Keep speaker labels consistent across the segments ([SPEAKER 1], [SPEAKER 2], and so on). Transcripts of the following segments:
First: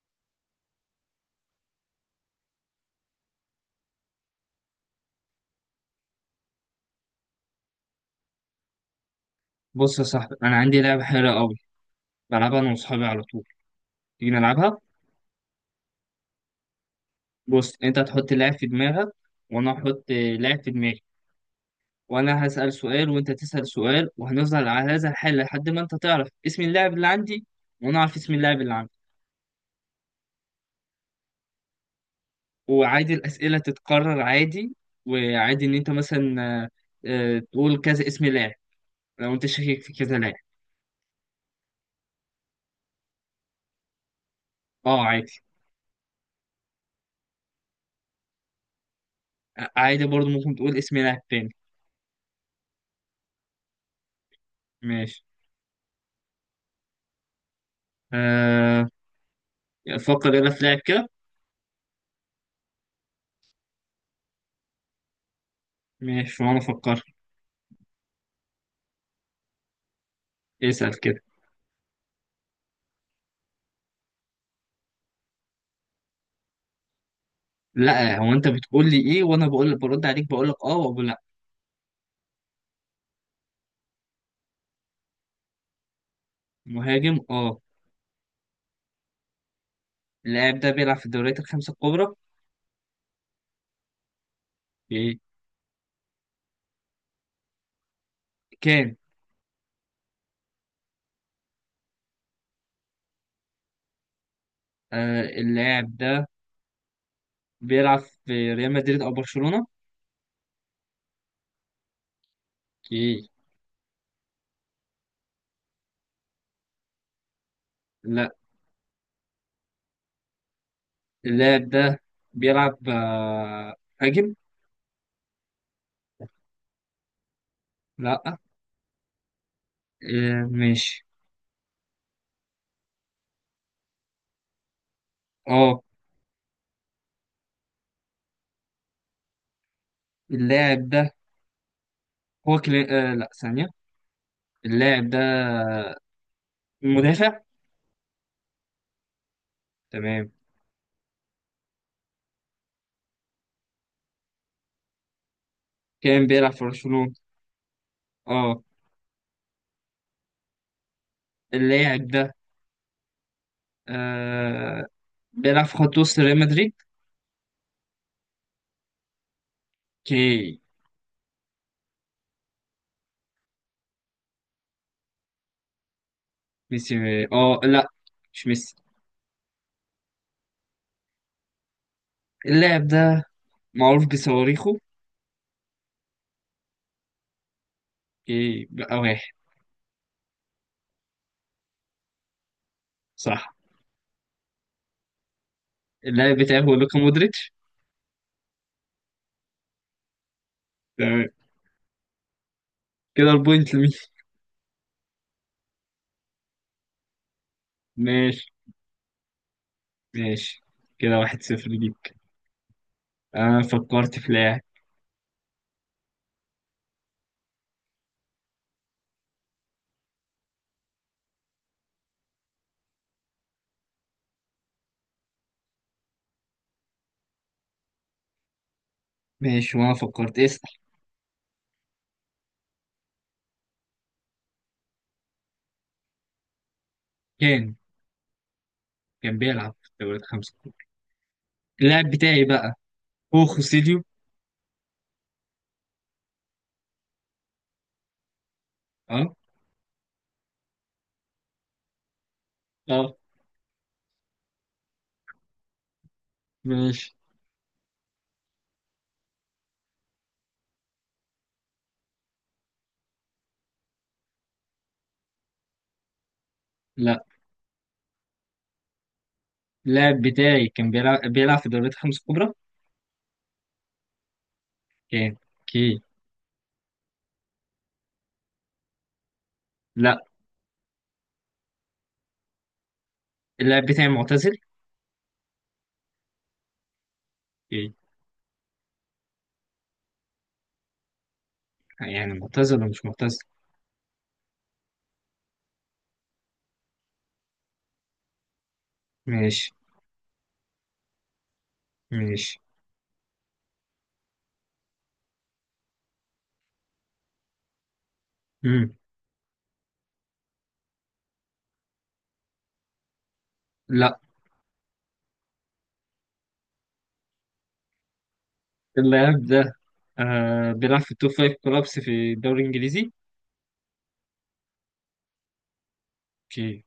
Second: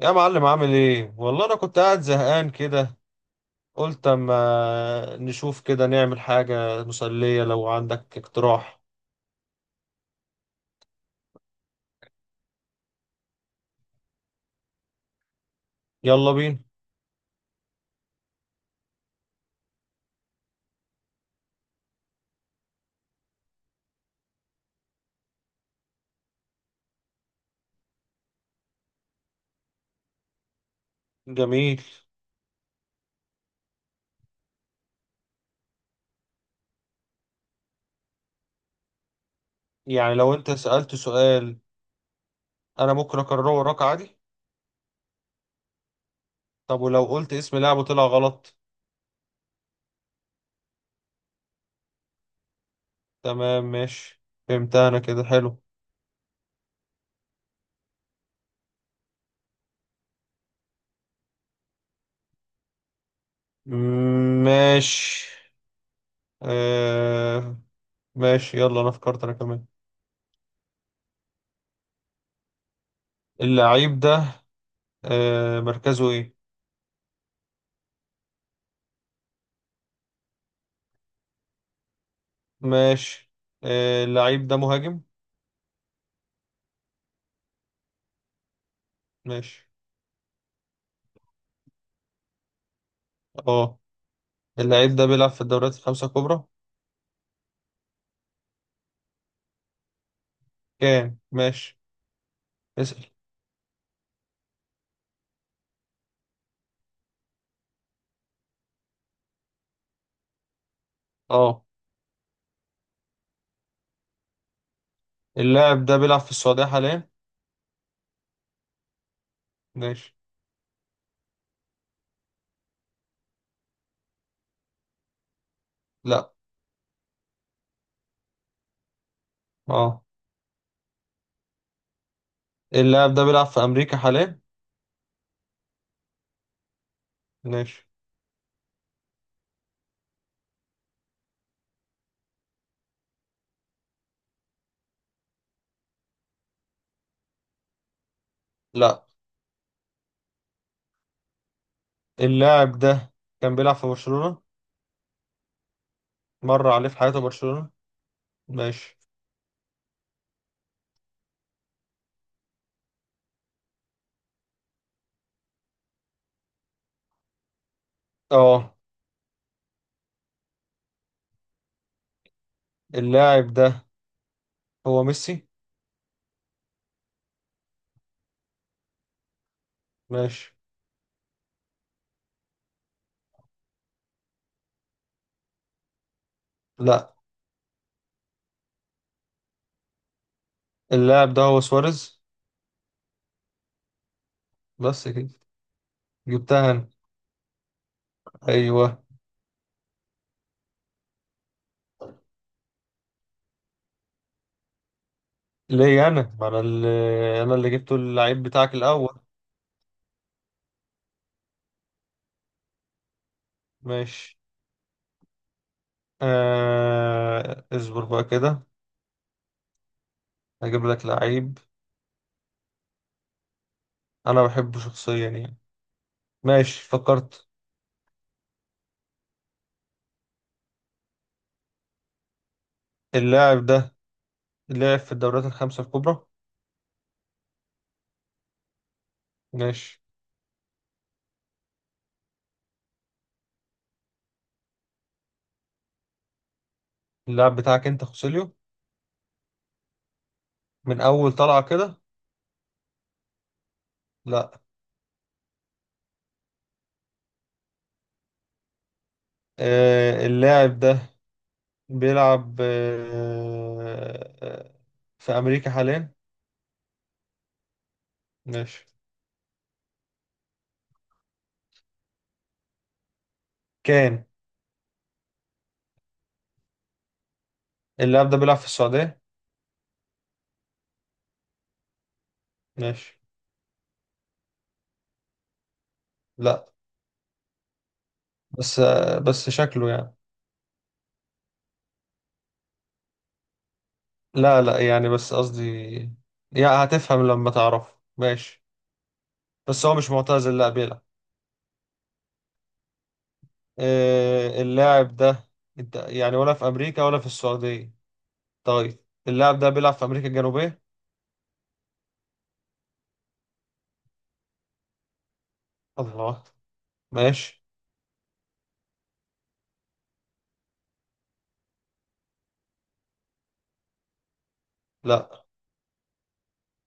[SPEAKER 1] يا معلم، عامل ايه؟ والله انا كنت قاعد زهقان كده. قلت اما نشوف كده نعمل حاجة مسلية. لو عندك اقتراح
[SPEAKER 2] بص يا صاحبي، انا عندي لعبه حلوه قوي، بلعبها انا واصحابي على طول. تيجي نلعبها؟
[SPEAKER 1] يلا بينا.
[SPEAKER 2] بص، انت تحط لاعب في دماغك وانا احط لاعب في دماغي، وانا هسال سؤال وانت تسال سؤال وهنفضل على هذا الحال لحد ما انت تعرف اسم اللاعب اللي عندي وانا اعرف اسم اللاعب اللي عندي.
[SPEAKER 1] جميل.
[SPEAKER 2] وعادي الاسئله تتكرر عادي، وعادي ان انت مثلا آه، تقول كذا اسم لاعب لو انت شاكك في
[SPEAKER 1] يعني
[SPEAKER 2] كذا لاعب.
[SPEAKER 1] لو انت سألت سؤال انا ممكن اكرره وراك عادي.
[SPEAKER 2] اه عادي.
[SPEAKER 1] طب ولو قلت اسم لاعب وطلع غلط؟
[SPEAKER 2] عادي برضه ممكن تقول اسم لاعب تاني.
[SPEAKER 1] تمام، ماشي. فهمت، انا
[SPEAKER 2] ماشي.
[SPEAKER 1] كده حلو.
[SPEAKER 2] أه، فكر يلا في لاعب كده.
[SPEAKER 1] مم، ماشي.
[SPEAKER 2] ماشي وانا افكر.
[SPEAKER 1] آه، ماشي. يلا انا فكرت انا كمان.
[SPEAKER 2] اسأل كده.
[SPEAKER 1] اللعيب ده مركزه ايه؟
[SPEAKER 2] لا، هو انت بتقول لي ايه وانا بقول برد عليك بقول لك اه وبقول لا.
[SPEAKER 1] ماشي. اللعيب ده مهاجم.
[SPEAKER 2] مهاجم اه.
[SPEAKER 1] ماشي.
[SPEAKER 2] اللاعب ده بيلعب في الدوريات الخمسة الكبرى.
[SPEAKER 1] اه، اللعيب ده
[SPEAKER 2] إيه.
[SPEAKER 1] بيلعب في الدوريات الخمسة الكبرى.
[SPEAKER 2] كان.
[SPEAKER 1] كام، ماشي، اسأل.
[SPEAKER 2] آه، اللاعب ده بيلعب في ريال مدريد او برشلونة؟
[SPEAKER 1] اه،
[SPEAKER 2] ايه؟
[SPEAKER 1] اللاعب ده بيلعب في السعودية حاليا؟
[SPEAKER 2] لا.
[SPEAKER 1] ماشي.
[SPEAKER 2] اللاعب ده بيلعب مهاجم.
[SPEAKER 1] لا.
[SPEAKER 2] لا.
[SPEAKER 1] اه،
[SPEAKER 2] آه ماشي.
[SPEAKER 1] اللاعب ده بيلعب في أمريكا حاليا؟
[SPEAKER 2] اه
[SPEAKER 1] ماشي.
[SPEAKER 2] اللاعب ده هو آه لا، ثانية. اللاعب ده مدافع.
[SPEAKER 1] لا.
[SPEAKER 2] تمام.
[SPEAKER 1] اللاعب ده كان بيلعب في برشلونة،
[SPEAKER 2] كان بيلعب في
[SPEAKER 1] مر عليه في
[SPEAKER 2] برشلونة
[SPEAKER 1] حياته برشلونة.
[SPEAKER 2] اه.
[SPEAKER 1] ماشي.
[SPEAKER 2] اللاعب ده آه بيلعب في خط وسط ريال مدريد.
[SPEAKER 1] اه،
[SPEAKER 2] اوكي.
[SPEAKER 1] اللاعب ده هو ميسي؟
[SPEAKER 2] ميسي اه لا، مش ميسي.
[SPEAKER 1] ماشي.
[SPEAKER 2] اللاعب ده معروف بصواريخه.
[SPEAKER 1] لا.
[SPEAKER 2] اوكي بقى واحد.
[SPEAKER 1] اللاعب ده هو سواريز.
[SPEAKER 2] صح.
[SPEAKER 1] بس كده.
[SPEAKER 2] اللاعب بتاعه
[SPEAKER 1] جبتها
[SPEAKER 2] هو
[SPEAKER 1] انا،
[SPEAKER 2] لوكا مودريتش.
[SPEAKER 1] ايوه.
[SPEAKER 2] تمام. كده البوينت لمين؟
[SPEAKER 1] ليه؟ انا، ما انا اللي جبته اللعيب
[SPEAKER 2] ماشي
[SPEAKER 1] بتاعك الاول.
[SPEAKER 2] ماشي. كده واحد صفر ليك. انا فكرت في
[SPEAKER 1] ماشي.
[SPEAKER 2] لاعب.
[SPEAKER 1] اصبر بقى كده، هجيب لك لعيب انا بحبه شخصيا يعني. ماشي، فكرت.
[SPEAKER 2] ماشي وانا فكرت، اسأل.
[SPEAKER 1] اللاعب ده لعب في الدوريات الخمسة الكبرى.
[SPEAKER 2] كان، كان بيلعب في
[SPEAKER 1] ماشي.
[SPEAKER 2] الدوري الخمسة الكبرى. اللاعب بتاعي بقى هو خوسيليو.
[SPEAKER 1] اللاعب بتاعك انت خوسيليو؟
[SPEAKER 2] اه.
[SPEAKER 1] من اول طلعة كده؟
[SPEAKER 2] اه
[SPEAKER 1] لا.
[SPEAKER 2] ماشي.
[SPEAKER 1] اللاعب ده بيلعب في امريكا حاليا؟
[SPEAKER 2] لا.
[SPEAKER 1] ماشي.
[SPEAKER 2] اللاعب بتاعي كان بيلعب في الدوريات الخمسة الكبرى.
[SPEAKER 1] كان
[SPEAKER 2] كان، اوكي.
[SPEAKER 1] اللاعب ده بيلعب في السعودية؟
[SPEAKER 2] لا.
[SPEAKER 1] ماشي.
[SPEAKER 2] اللاعب بتاعي معتزل.
[SPEAKER 1] لا. بس شكله يعني.
[SPEAKER 2] يعني معتزل ولا مش معتزل؟
[SPEAKER 1] لا لا، يعني بس قصدي، يعني هتفهم لما تعرف. ماشي.
[SPEAKER 2] ماشي
[SPEAKER 1] بس هو مش معتزل، لا بيلعب.
[SPEAKER 2] ماشي.
[SPEAKER 1] اللاعب ده، يعني ولا في امريكا ولا في السعوديه؟
[SPEAKER 2] مم.
[SPEAKER 1] طيب، اللاعب ده بيلعب في امريكا الجنوبيه؟
[SPEAKER 2] لا.
[SPEAKER 1] الله. ماشي.
[SPEAKER 2] اللاعب ده بيلعب في التوب فايف كلابس في الدوري الإنجليزي.
[SPEAKER 1] لا،
[SPEAKER 2] اوكي.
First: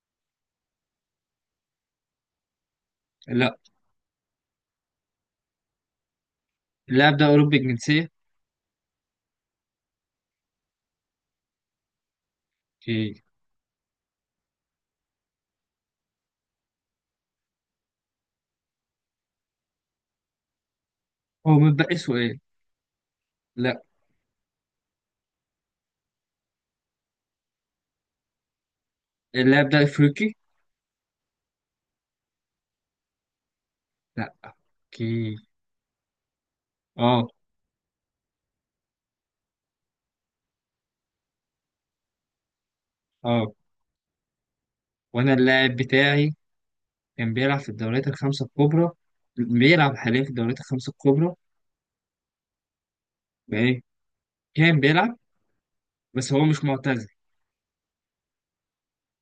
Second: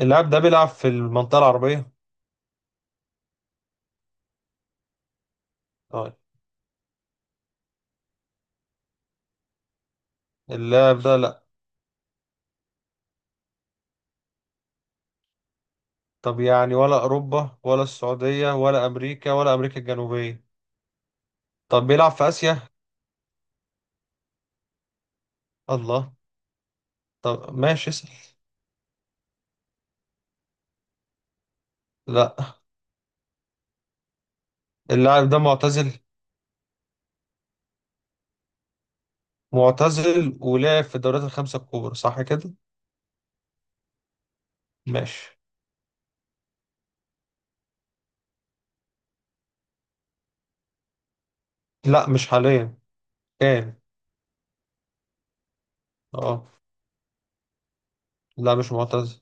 [SPEAKER 1] اللاعب ده بيلعب في المنطقه العربيه؟
[SPEAKER 2] لا.
[SPEAKER 1] طيب،
[SPEAKER 2] اللاعب ده أوروبي الجنسية.
[SPEAKER 1] اللاعب ده؟ لا.
[SPEAKER 2] اوكي.
[SPEAKER 1] طب يعني ولا اوروبا ولا السعوديه ولا امريكا ولا امريكا الجنوبيه؟
[SPEAKER 2] هو
[SPEAKER 1] طب
[SPEAKER 2] متبقي
[SPEAKER 1] بيلعب في
[SPEAKER 2] سؤال.
[SPEAKER 1] اسيا؟
[SPEAKER 2] لا.
[SPEAKER 1] الله. طب ماشي، اسال.
[SPEAKER 2] اللاعب ده أفريقي؟
[SPEAKER 1] لا.
[SPEAKER 2] لا.
[SPEAKER 1] اللاعب
[SPEAKER 2] اوكي.
[SPEAKER 1] ده معتزل؟
[SPEAKER 2] اه.
[SPEAKER 1] معتزل ولعب في الدوريات الخمسه الكبرى، صح كده؟
[SPEAKER 2] اه. وانا
[SPEAKER 1] ماشي.
[SPEAKER 2] اللاعب بتاعي كان بيلعب في الدوريات الخمسة الكبرى، بيلعب حاليا في الدوريات الخمسة الكبرى.
[SPEAKER 1] لا، مش حاليا، كان.
[SPEAKER 2] ايه، كان بيلعب. بس هو
[SPEAKER 1] اه،
[SPEAKER 2] مش معتزل.
[SPEAKER 1] لا، مش معتزل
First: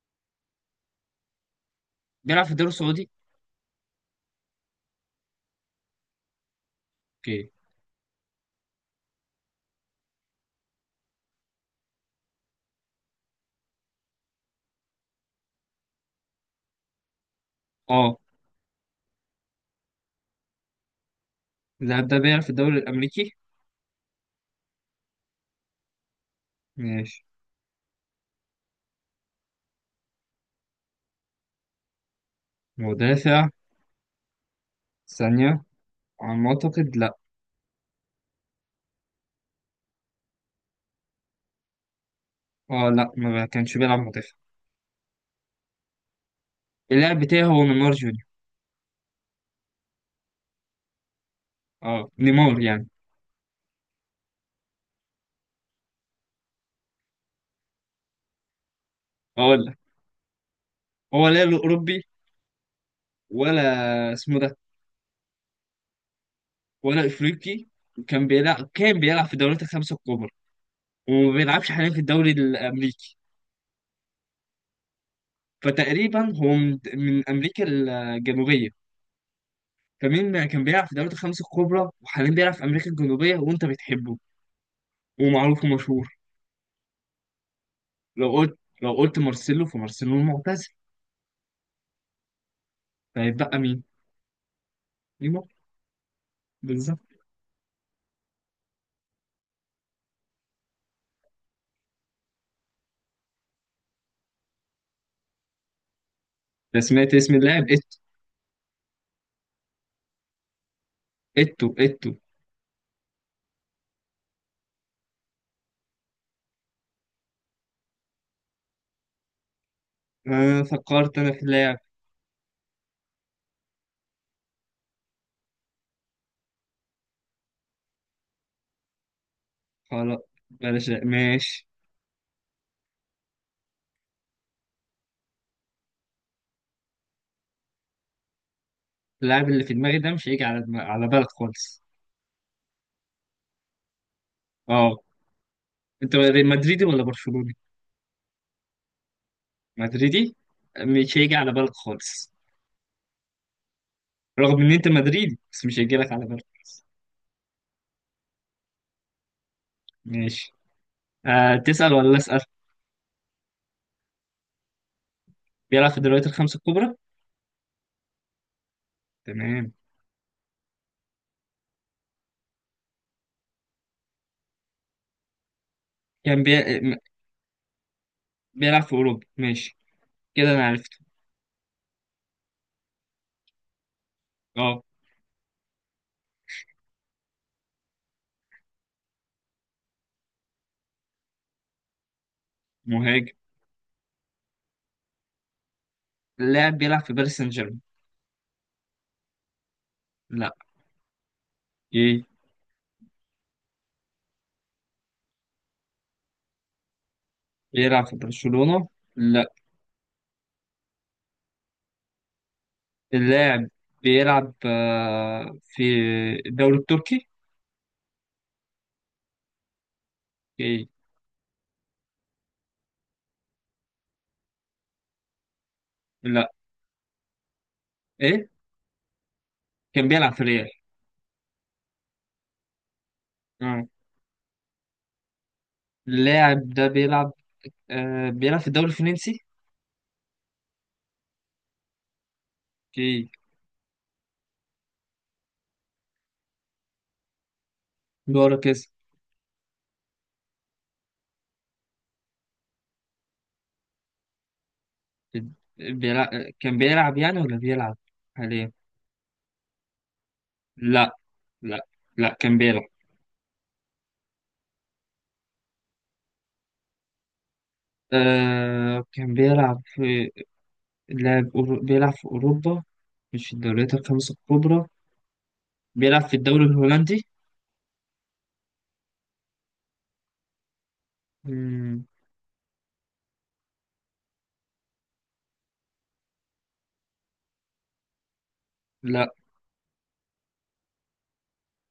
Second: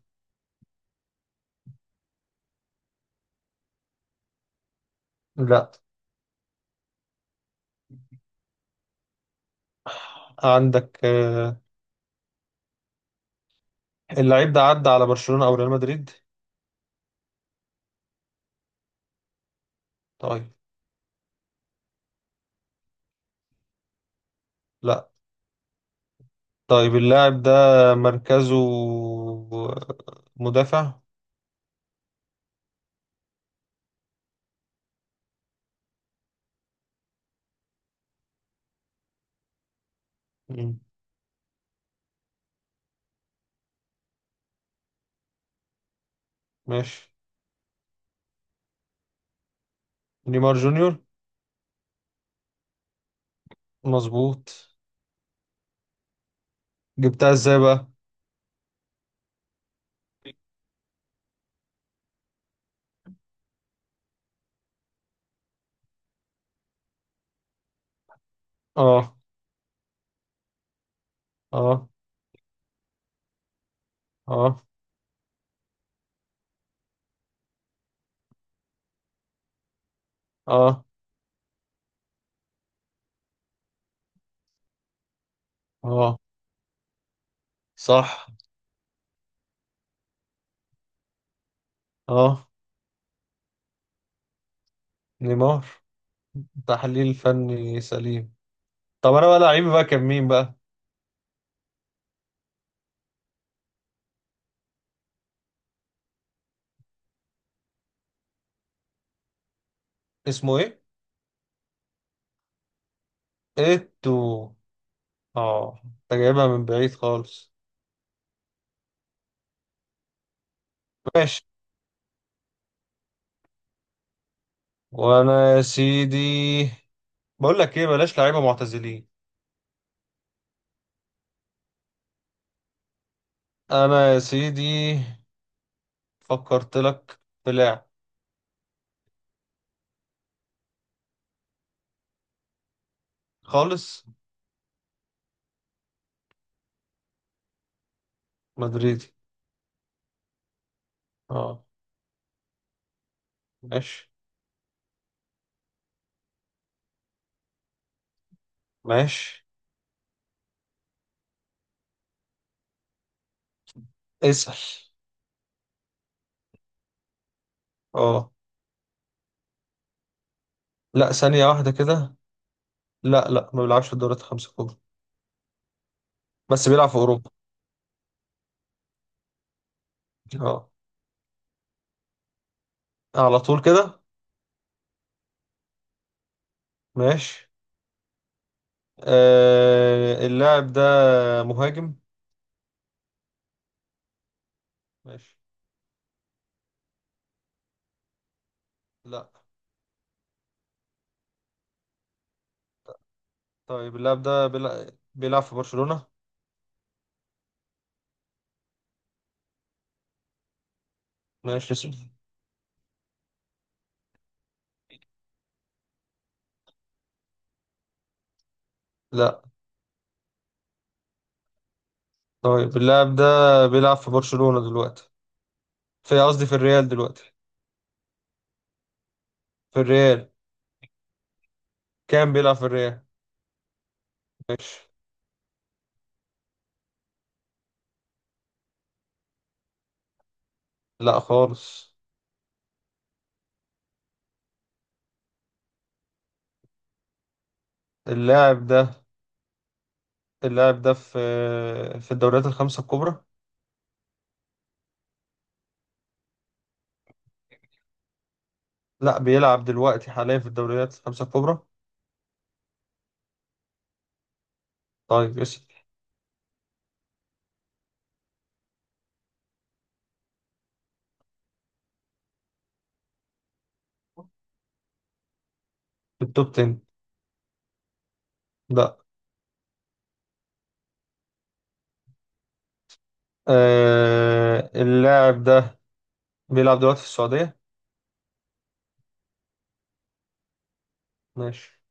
[SPEAKER 2] بيلعب في الدوري السعودي؟
[SPEAKER 1] لا.
[SPEAKER 2] اوكي.
[SPEAKER 1] عندك اللعيب ده عدى على برشلونة او ريال مدريد؟
[SPEAKER 2] اه.
[SPEAKER 1] طيب.
[SPEAKER 2] اللاعب ده بيلعب في الدوري الأمريكي؟
[SPEAKER 1] لا. طيب
[SPEAKER 2] ماشي.
[SPEAKER 1] اللاعب ده مركزه، آه، مدافع.
[SPEAKER 2] مدافع؟ ثانية. على ما أعتقد لأ.
[SPEAKER 1] مم.
[SPEAKER 2] أه لأ، ما كانش بيلعب مدافع.
[SPEAKER 1] ماشي.
[SPEAKER 2] اللاعب بتاعي هو نيمار جونيور.
[SPEAKER 1] نيمار جونيور،
[SPEAKER 2] أه نيمار يعني.
[SPEAKER 1] مظبوط. جبتها ازاي بقى؟
[SPEAKER 2] أقول لك، هو لا له أوروبي، ولا اسمه ده، ولا أفريقي، وكان بيلعب كان
[SPEAKER 1] اه،
[SPEAKER 2] بيلعب في الدوريات الخمسة الكبرى، وما بيلعبش
[SPEAKER 1] اه،
[SPEAKER 2] حاليا في الدوري الأمريكي،
[SPEAKER 1] اه،
[SPEAKER 2] فتقريبا هو من أمريكا الجنوبية. فمين كان بيلعب
[SPEAKER 1] اه،
[SPEAKER 2] في الدوريات الخمسة الكبرى وحاليا بيلعب في أمريكا الجنوبية وأنت بتحبه ومعروف ومشهور؟
[SPEAKER 1] اه. صح.
[SPEAKER 2] لو قلت مارسيلو، فمارسيلو المعتزل،
[SPEAKER 1] اه،
[SPEAKER 2] فهيتبقى مين؟
[SPEAKER 1] نيمار.
[SPEAKER 2] بالظبط.
[SPEAKER 1] تحليل فني سليم. طب انا بقى لعيب بقى كان مين بقى؟
[SPEAKER 2] أنا سمعت اسم اللاعب
[SPEAKER 1] اسمه ايه؟
[SPEAKER 2] إتو. إتو.
[SPEAKER 1] ايتو. اه، انت جايبها من بعيد خالص.
[SPEAKER 2] آه فكرت أنا في
[SPEAKER 1] ماشي.
[SPEAKER 2] اللاعب.
[SPEAKER 1] وانا، يا سيدي، بقول لك ايه، بلاش لعيبه معتزلين.
[SPEAKER 2] خلاص، بلاش. لا. ماشي.
[SPEAKER 1] انا يا سيدي فكرت لك في لاعب.
[SPEAKER 2] اللاعب اللي في دماغي ده مش هيجي على على بالك خالص.
[SPEAKER 1] خالص.
[SPEAKER 2] أه. أنت مدريدي ولا برشلوني؟
[SPEAKER 1] مدريدي.
[SPEAKER 2] مدريدي. مش هيجي على
[SPEAKER 1] اه.
[SPEAKER 2] بالك خالص.
[SPEAKER 1] ماشي.
[SPEAKER 2] رغم إن أنت مدريدي بس مش هيجي لك على بالك.
[SPEAKER 1] ماشي،
[SPEAKER 2] ماشي. آه تسأل ولا أسأل؟
[SPEAKER 1] اسأل.
[SPEAKER 2] بيلعب في الدوريات الخمسة الكبرى؟
[SPEAKER 1] اه.
[SPEAKER 2] تمام.
[SPEAKER 1] لا، ثانيه واحده كده. لا لا، ما بيلعبش في الدوريات الخمسه الكبرى،
[SPEAKER 2] كان
[SPEAKER 1] بس بيلعب في اوروبا.
[SPEAKER 2] بيلعب في أوروبا ماشي. كده أنا
[SPEAKER 1] اه،
[SPEAKER 2] عرفته.
[SPEAKER 1] على طول كده.
[SPEAKER 2] أه.
[SPEAKER 1] ماشي. اللاعب ده مهاجم.
[SPEAKER 2] مهاجم.
[SPEAKER 1] ماشي.
[SPEAKER 2] اللاعب بيلعب في باريس سان جيرمان؟
[SPEAKER 1] لا.
[SPEAKER 2] لا.
[SPEAKER 1] طيب اللاعب ده بيلعب في برشلونة؟
[SPEAKER 2] بيلعب في برشلونة؟ لا.
[SPEAKER 1] ماشي، اسأل.
[SPEAKER 2] اللاعب بيلعب في الدوري التركي؟
[SPEAKER 1] لا.
[SPEAKER 2] إيه؟
[SPEAKER 1] طيب اللاعب ده بيلعب في برشلونة دلوقتي؟ في، قصدي
[SPEAKER 2] لا.
[SPEAKER 1] في الريال دلوقتي،
[SPEAKER 2] ايه؟
[SPEAKER 1] في
[SPEAKER 2] كان
[SPEAKER 1] الريال،
[SPEAKER 2] بيلعب في ريال.
[SPEAKER 1] كان بيلعب في الريال.
[SPEAKER 2] آه.
[SPEAKER 1] ماشي.
[SPEAKER 2] اللاعب ده بيلعب بيلعب في الدوري الفرنسي؟
[SPEAKER 1] لا خالص.
[SPEAKER 2] اوكي. دوري
[SPEAKER 1] اللاعب
[SPEAKER 2] كاس.
[SPEAKER 1] ده اللاعب ده في الدوريات الخمسة الكبرى.
[SPEAKER 2] بيلعب، كان بيلعب يعني ولا بيلعب حاليا؟
[SPEAKER 1] لا، بيلعب دلوقتي حاليا في الدوريات
[SPEAKER 2] لا
[SPEAKER 1] الخمسة الكبرى.
[SPEAKER 2] لا. لا كان بيلعب.
[SPEAKER 1] طيب اسأل.
[SPEAKER 2] آه كان بيلعب في لاعب بيلعب في أوروبا مش في الدوريات الخمسة الكبرى. بيلعب
[SPEAKER 1] في
[SPEAKER 2] في
[SPEAKER 1] التوب
[SPEAKER 2] الدوري
[SPEAKER 1] 10.
[SPEAKER 2] الهولندي؟
[SPEAKER 1] لا.
[SPEAKER 2] مم،
[SPEAKER 1] اللاعب ده بيلعب دلوقتي في السعودية.
[SPEAKER 2] لا.
[SPEAKER 1] ماشي.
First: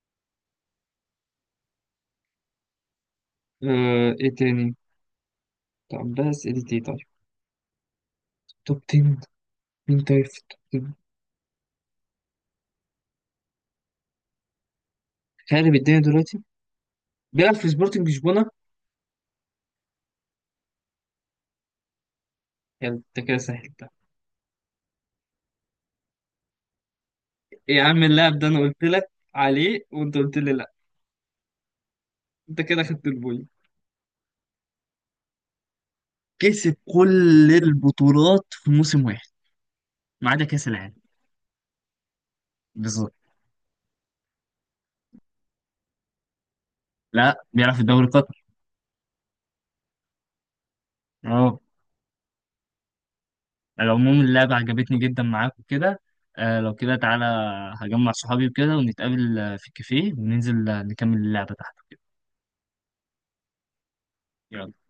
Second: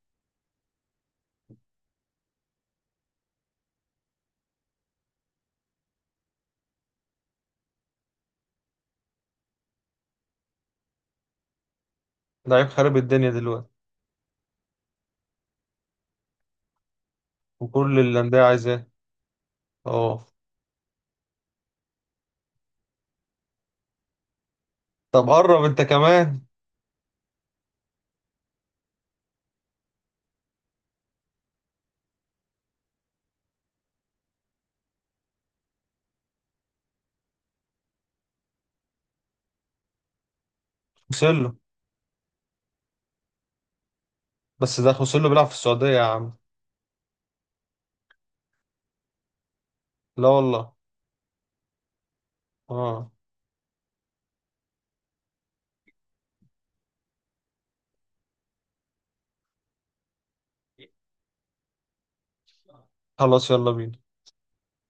[SPEAKER 2] آه، ايه تاني؟ طب ده اسئلة ايه طيب؟ توب 10. مين طيب في التوب 10؟
[SPEAKER 1] لعيب خارب الدنيا دلوقتي
[SPEAKER 2] خارب الدنيا دلوقتي. بيلعب في
[SPEAKER 1] وكل
[SPEAKER 2] سبورتنج
[SPEAKER 1] الأندية
[SPEAKER 2] لشبونة.
[SPEAKER 1] عايزاه. اه.
[SPEAKER 2] يلا انت كده سهلتها.
[SPEAKER 1] طب قرب انت كمان.
[SPEAKER 2] يا عم، اللاعب ده انا قلت لك عليه وانت قلت لي لا. انت كده خدت البوينت. كسب كل البطولات في موسم واحد ما عدا كأس العالم.
[SPEAKER 1] وصل له.
[SPEAKER 2] بالظبط.
[SPEAKER 1] بس ده خوسيلو بيلعب في السعودية يا عم.
[SPEAKER 2] لا بيلعب في الدوري القطري.
[SPEAKER 1] لا والله.
[SPEAKER 2] اه.
[SPEAKER 1] اه.
[SPEAKER 2] على العموم، اللعبة عجبتني جدا معاك وكده. آه لو كده تعالى، هجمع صحابي وكده ونتقابل في الكافيه وننزل نكمل اللعبة تحت وكده.
[SPEAKER 1] خلاص، يلا بينا.
[SPEAKER 2] يلا